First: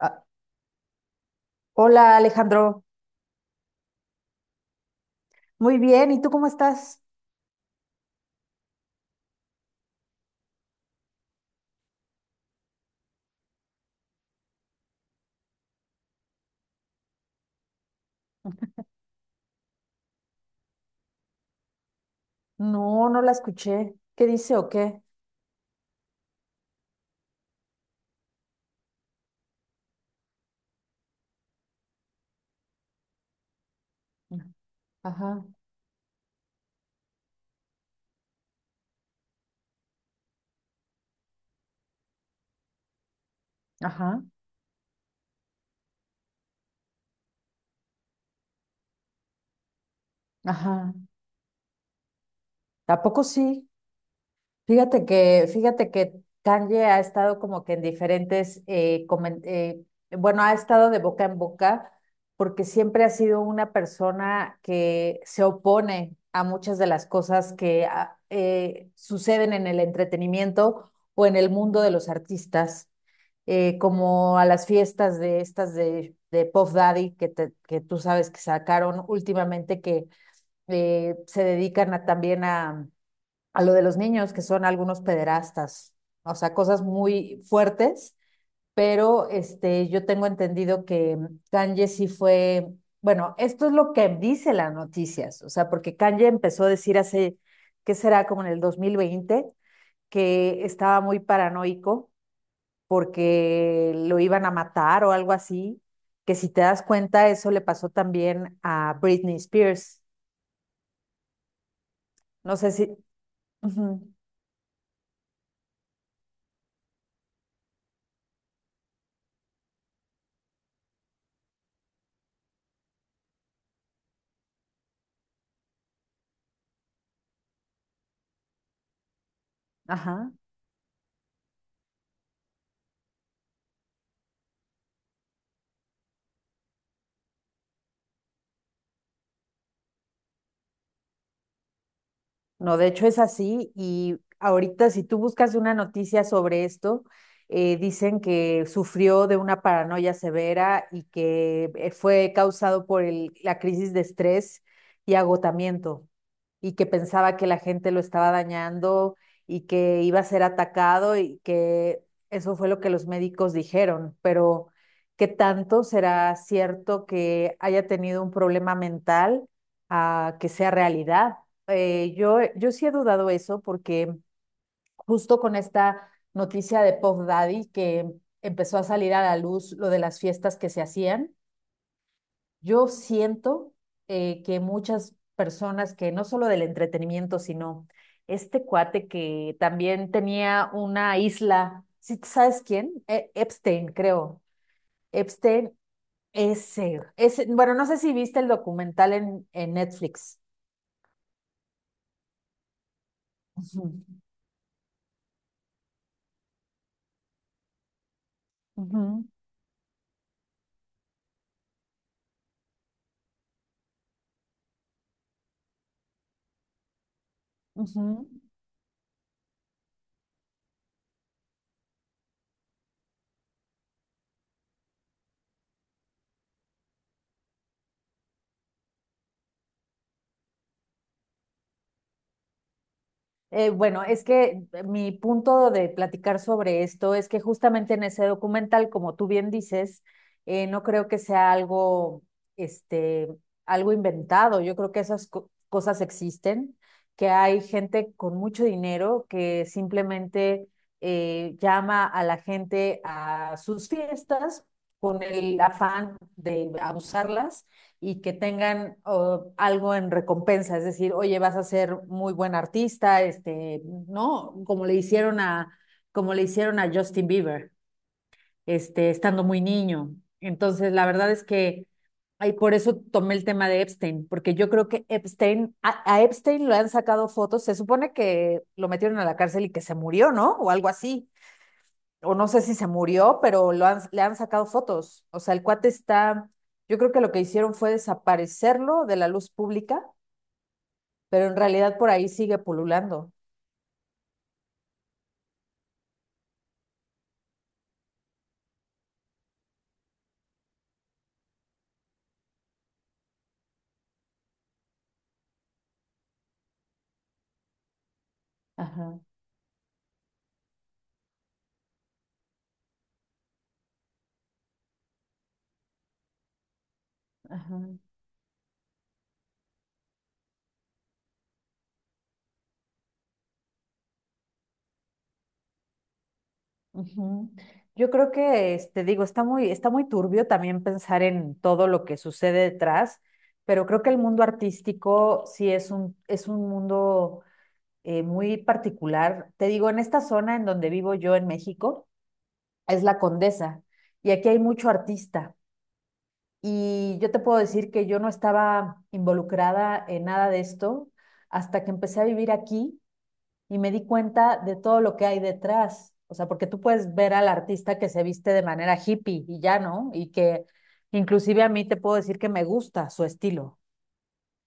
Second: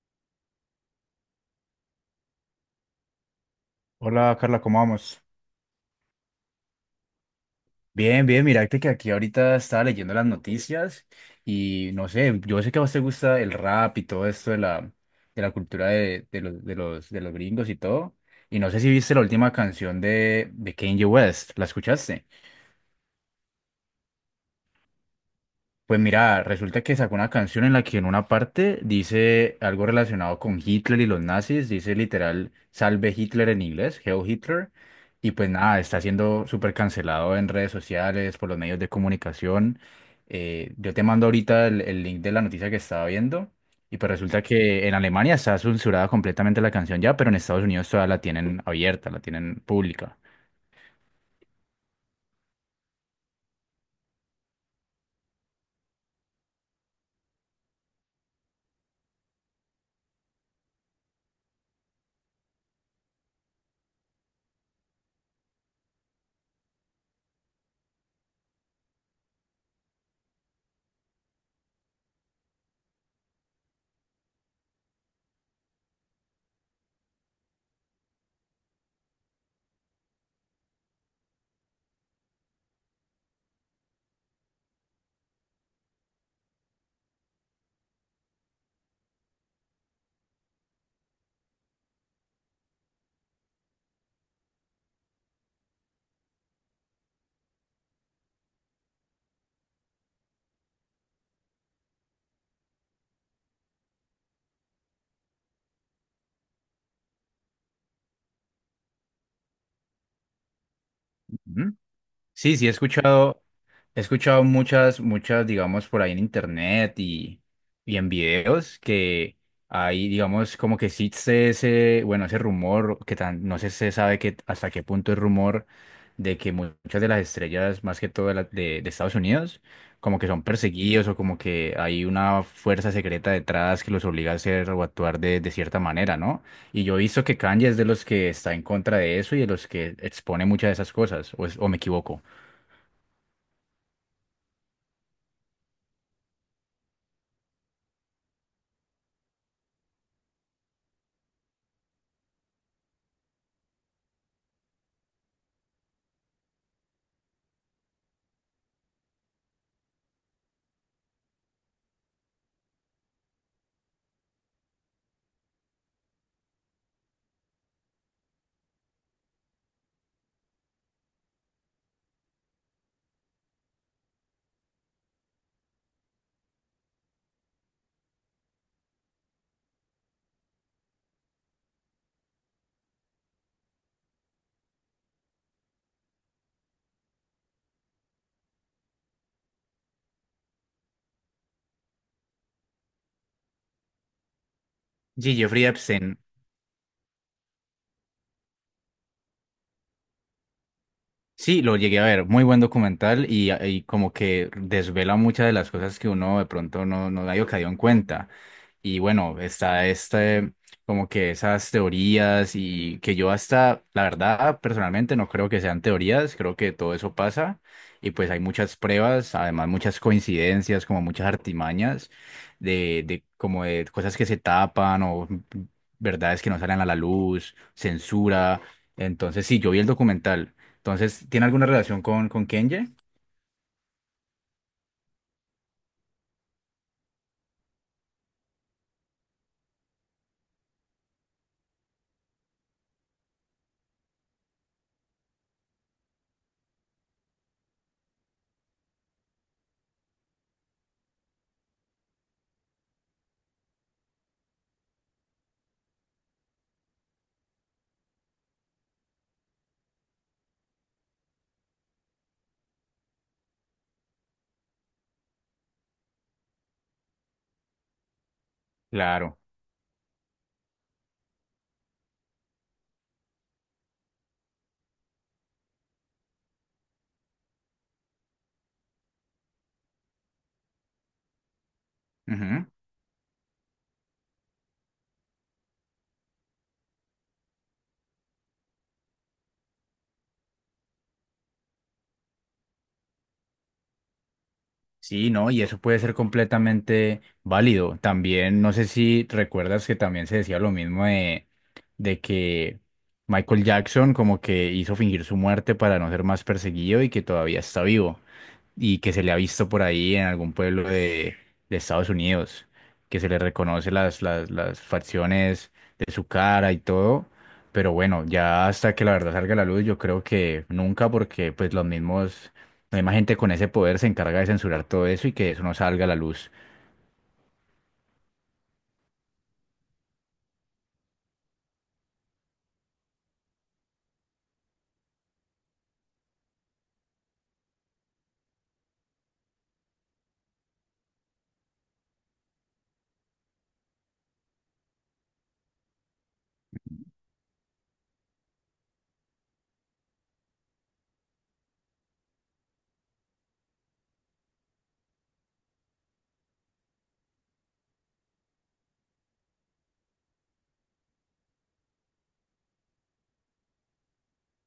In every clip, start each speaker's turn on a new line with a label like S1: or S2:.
S1: Ah, hola Alejandro,
S2: Hola Carla, ¿cómo vamos?
S1: muy bien, ¿y tú cómo estás?
S2: Bien, bien, mirate que aquí ahorita estaba leyendo las noticias y no sé, yo sé que a vos te gusta el rap y todo esto de la cultura de los gringos y todo. Y no sé si viste la última canción de Kanye West, ¿la escuchaste?
S1: No, no la escuché. ¿Qué dice o qué?
S2: Pues mira, resulta que sacó una canción en la que en una parte dice algo relacionado con Hitler y los nazis, dice literal Salve Hitler en inglés, hail Hitler, y
S1: Ajá,
S2: pues nada, está siendo súper cancelado en redes sociales, por los medios de comunicación. Yo te mando ahorita el link de la noticia que estaba viendo, y pues
S1: ajá,
S2: resulta que en Alemania está censurada completamente la canción ya, pero en Estados Unidos todavía la tienen abierta, la tienen pública.
S1: ajá. ¿A poco sí? Fíjate que Kanye ha estado como que en diferentes, bueno, ha estado de boca en boca porque siempre ha sido una persona que se opone a muchas de las cosas que suceden en el entretenimiento o en el mundo de los artistas, como a las fiestas de estas de Puff Daddy que, que tú sabes que sacaron últimamente que se dedican también a lo de los niños, que son algunos pederastas, o sea, cosas muy fuertes, pero este, yo tengo entendido que Kanye sí fue, bueno, esto es lo que dice las noticias, o sea, porque Kanye empezó a decir hace, ¿qué será? Como en el 2020, que estaba muy paranoico porque lo iban a matar o algo así, que si te das cuenta, eso le pasó también a Britney Spears.
S2: Ujú.
S1: No
S2: Sí, sí,
S1: sé si... Ujú,
S2: he escuchado muchas, digamos, por ahí en internet y en videos que hay, digamos, como que existe ese, bueno, ese rumor que tan, no sé se sabe que, hasta qué punto es rumor de que muchas de las estrellas, más que todo de, de de Estados Unidos, como que
S1: ajá.
S2: son perseguidos o como que hay una fuerza secreta detrás que los obliga a hacer o actuar de cierta manera, ¿no? Y yo he visto que Kanye es de los que está en contra de eso y de los que expone muchas de esas cosas, o, o me equivoco.
S1: No, de hecho es así y ahorita si tú buscas una noticia sobre esto, dicen que sufrió de una paranoia severa y que fue causado por la crisis de estrés y agotamiento y que pensaba que la gente lo estaba dañando y que iba a ser atacado y que eso fue lo que los médicos dijeron, pero ¿qué tanto será cierto que haya tenido un problema mental a que sea realidad? Yo sí he dudado eso porque justo con esta noticia de Puff Daddy que empezó a salir a la luz lo de las fiestas que se hacían, yo siento que muchas personas que no solo del entretenimiento, sino este cuate que también tenía una isla, ¿sí sabes quién? Epstein, creo.
S2: Sí, Jeffrey
S1: Epstein,
S2: Epstein.
S1: ese, bueno, no sé si viste el documental en Netflix.
S2: Sí, lo llegué a ver, muy buen documental
S1: Ujú,
S2: y como que desvela muchas de las cosas que uno de pronto no, no había caído en cuenta. Y
S1: ujú,
S2: bueno, está este, como que esas teorías y que yo hasta, la verdad, personalmente no creo que sean teorías, creo que todo eso pasa y
S1: ujú.
S2: pues hay muchas pruebas, además muchas coincidencias, como muchas artimañas de como de cosas que se tapan o verdades que no salen a la luz, censura. Entonces sí, yo vi el documental. Entonces, ¿tiene alguna relación con Kenye?
S1: Bueno, es que mi punto de platicar sobre esto es que justamente en ese documental, como tú bien dices, no creo que sea algo, este, algo inventado. Yo creo que esas cosas existen, que hay gente con mucho dinero que simplemente llama a la gente a sus fiestas con el afán de abusarlas y que tengan oh, algo en recompensa, es decir, oye, vas a ser muy buen artista, este, ¿no? Como le hicieron a Justin Bieber, este,
S2: Claro.
S1: estando muy niño. Entonces, la verdad es que, ay, por eso tomé el tema de Epstein, porque yo creo que a Epstein lo han sacado fotos, se supone que lo metieron a la cárcel y que se murió, ¿no? O algo así, o no sé
S2: Ujú.
S1: si se murió, pero le han sacado fotos. O sea, el cuate está, yo creo que lo que hicieron fue desaparecerlo de la luz pública, pero en realidad por ahí sigue pululando.
S2: Sí, no, y eso puede ser completamente válido. También, no sé si recuerdas que también se decía lo mismo de que Michael Jackson como que hizo fingir su muerte para no ser más perseguido y que todavía está vivo. Y que
S1: Ajá,
S2: se le ha visto por ahí en algún pueblo de Estados Unidos, que se le reconoce las facciones de su cara y todo,
S1: ajá,
S2: pero bueno, ya hasta que la verdad salga a la luz, yo creo que nunca, porque pues los mismos, la misma gente con ese poder se encarga de censurar todo eso y que eso no salga a la luz.
S1: ujú. Yo creo que, este, digo, está muy turbio también pensar en todo lo que sucede detrás, pero creo que el mundo artístico sí es es un mundo muy particular. Te digo, en esta zona en donde vivo yo en México, es la Condesa, y aquí hay mucho artista. Y yo te puedo decir que yo no estaba involucrada en nada de esto hasta que empecé a vivir aquí y me di cuenta de todo lo que hay detrás. O sea, porque tú puedes ver al artista que se viste de manera hippie y ya, ¿no? Y que inclusive a mí te puedo decir que me gusta su estilo,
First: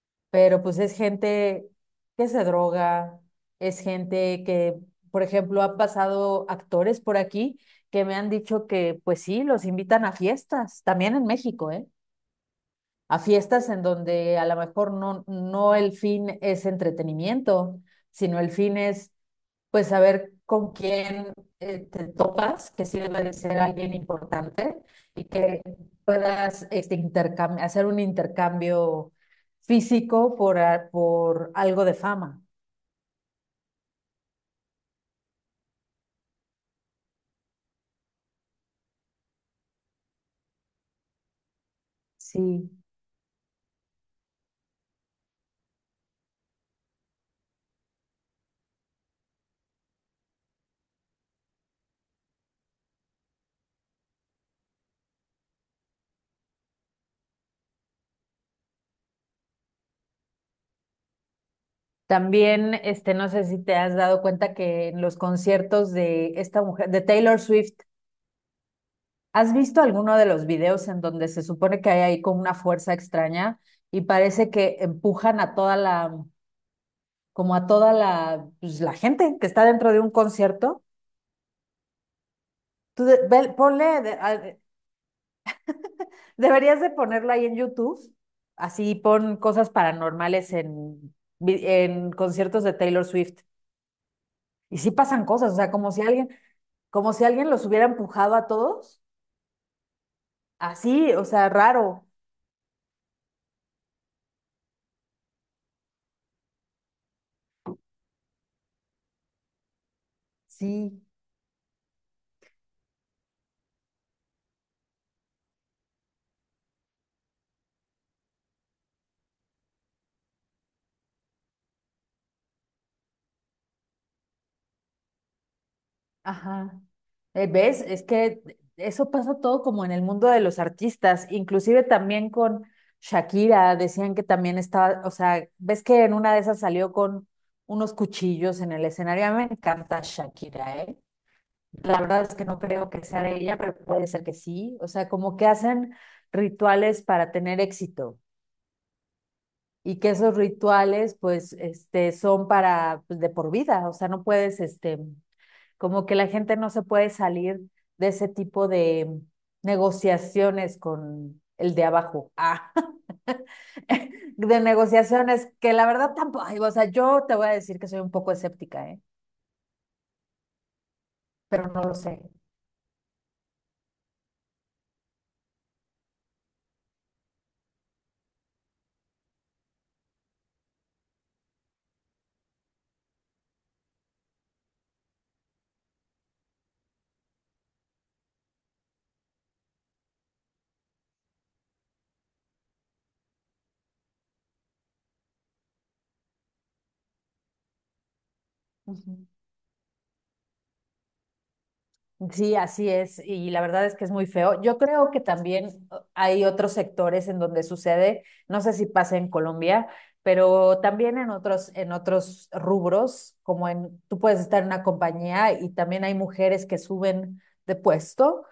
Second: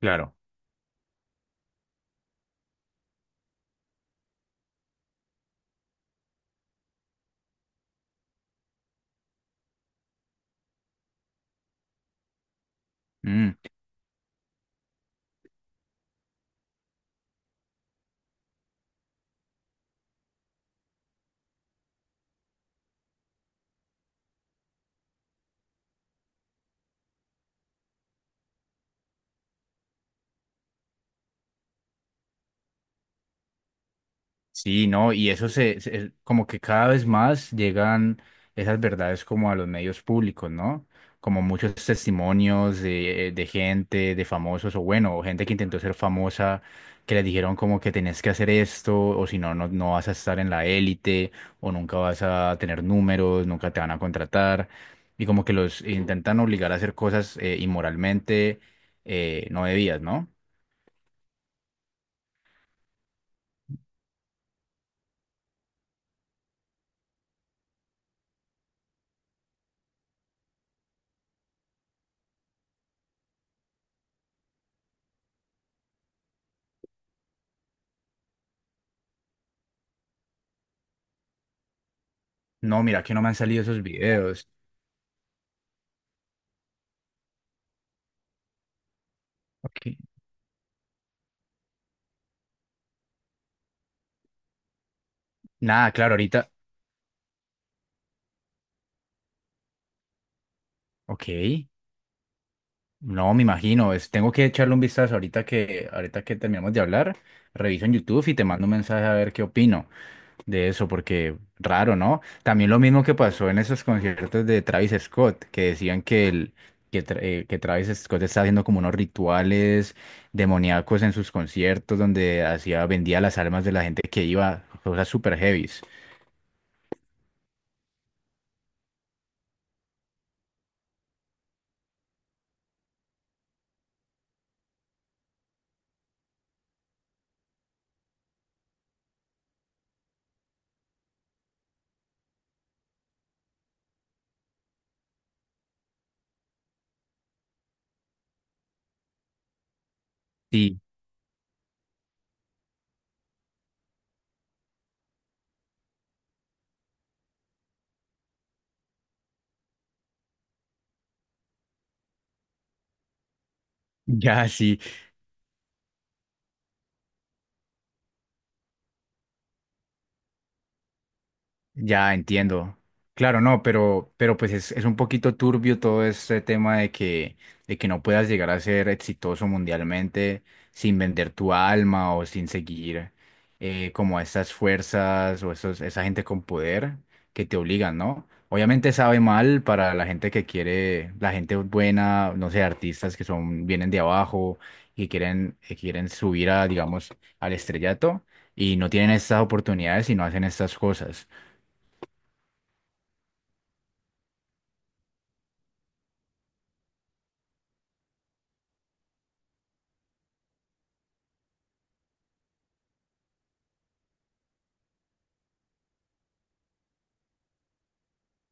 S2: Claro.
S1: pero pues es gente que se droga, es gente que, por ejemplo, han pasado actores por aquí que me han dicho que, pues sí, los invitan a fiestas, también en México, ¿eh? A fiestas en donde a lo mejor no, no el fin es entretenimiento, sino el fin es pues saber con quién te topas, que sí debe de ser alguien importante y que puedas este, hacer un intercambio físico por, por algo de fama.
S2: Sí, no, y eso como que cada vez más llegan esas verdades como a los medios públicos, ¿no? Como muchos
S1: Sí.
S2: testimonios de gente, de famosos, o bueno, o gente que intentó ser famosa, que les dijeron como que tenés que hacer esto, o si no, no, no vas a estar en la élite, o nunca vas a tener números, nunca te van a contratar, y como que los intentan obligar a hacer cosas inmoralmente no debidas, ¿no?
S1: También, este, no sé si te has dado cuenta que en los conciertos de esta mujer, de Taylor Swift, ¿has visto alguno de los videos en donde se supone que hay ahí como una fuerza extraña y parece que empujan a toda la, como a toda la, pues, la gente que está dentro de un concierto?
S2: No, mira
S1: Tú
S2: que no
S1: de-
S2: me han
S1: ve-
S2: salido esos
S1: ponle, de-
S2: videos.
S1: a- deberías de ponerlo ahí en YouTube, así pon cosas
S2: Ok.
S1: paranormales en, en conciertos de Taylor Swift. Y sí pasan cosas, o sea,
S2: Nada, claro, ahorita.
S1: como si alguien los hubiera empujado a todos, así, o
S2: Ok,
S1: sea, raro,
S2: no, me imagino, tengo que echarle un vistazo ahorita que terminamos de hablar, reviso en YouTube y te mando un mensaje a ver qué opino de eso,
S1: sí.
S2: porque raro, ¿no? También lo mismo que pasó en esos conciertos de Travis Scott, que decían que Travis Scott está haciendo como unos rituales demoníacos en sus conciertos, donde hacía, vendía las almas de la gente que iba, cosas super heavies.
S1: Ajá. ¿Ves? Es que eso pasa todo como en el mundo de los artistas, inclusive también con Shakira, decían que también estaba, o sea, ves que en una de esas salió con unos cuchillos en el escenario. A mí me encanta Shakira, ¿eh? La verdad es que no creo que sea de ella, pero puede ser que sí. O sea, como que hacen rituales para tener éxito y que esos
S2: Sí,
S1: rituales, pues, este, son para, pues, de por vida. O sea, no puedes, este, como que la gente no se puede salir de ese tipo de negociaciones con el de abajo. Ah,
S2: ya
S1: de
S2: sí.
S1: negociaciones que la verdad tampoco, ay, o sea, yo te voy a decir que soy un poco escéptica, ¿eh? Pero no lo
S2: Ya
S1: sé.
S2: entiendo. Claro, no, pero pues es un poquito turbio todo este tema de que no puedas llegar a ser exitoso mundialmente sin vender tu alma o sin seguir como a esas fuerzas o esos, esa gente con poder que te obligan, ¿no? Obviamente sabe mal para la gente que quiere, la gente buena, no sé, artistas que son, vienen de abajo y quieren, que quieren subir a, digamos, al estrellato y no tienen
S1: Ujú.
S2: estas oportunidades y no hacen estas cosas.
S1: Sí, así es, y la verdad es que es muy feo. Yo creo que también hay otros sectores en donde sucede, no sé si pasa en Colombia, pero también en otros rubros, como en, tú puedes estar en una compañía y también hay mujeres que suben de puesto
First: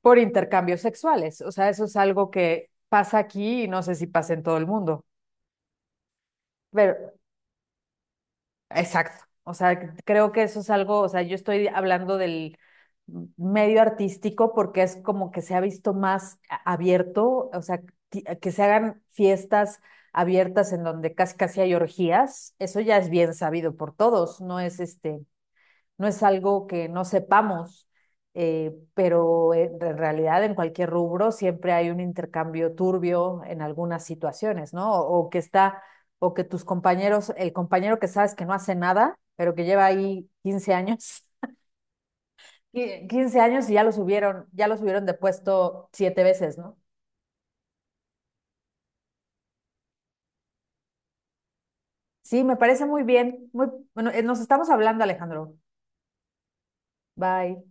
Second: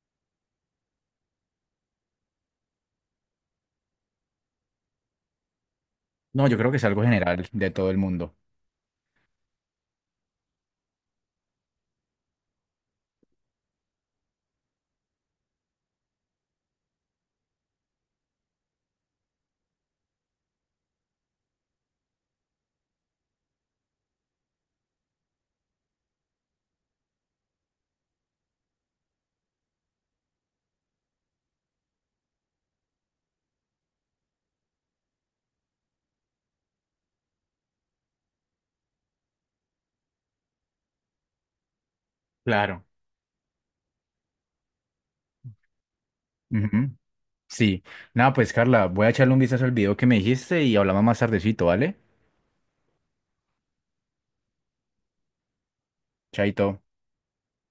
S1: por intercambios sexuales. O sea, eso es algo que pasa aquí y no sé si pasa en todo el mundo.
S2: No, yo creo que es algo
S1: Pero
S2: general de todo el mundo.
S1: exacto. O sea, creo que eso es algo, o sea, yo estoy hablando del medio artístico porque es como que se ha visto más abierto, o sea, que se hagan fiestas abiertas en donde casi casi hay orgías, eso ya es bien sabido por todos, no es este, no es algo que no sepamos, pero en realidad en cualquier rubro siempre hay un intercambio turbio en algunas situaciones, ¿no? O que está, o que tus compañeros, el compañero que sabes que no hace nada, pero que lleva ahí 15 años,
S2: Claro.
S1: 15 años y ya lo subieron de puesto 7 veces, ¿no?
S2: Ujú. Sí. Nada, pues Carla, voy a echarle un vistazo al video que me dijiste y hablamos más tardecito, ¿vale?
S1: Sí, me parece muy bien. Muy, bueno, nos estamos hablando, Alejandro.
S2: Chaito.
S1: Bye.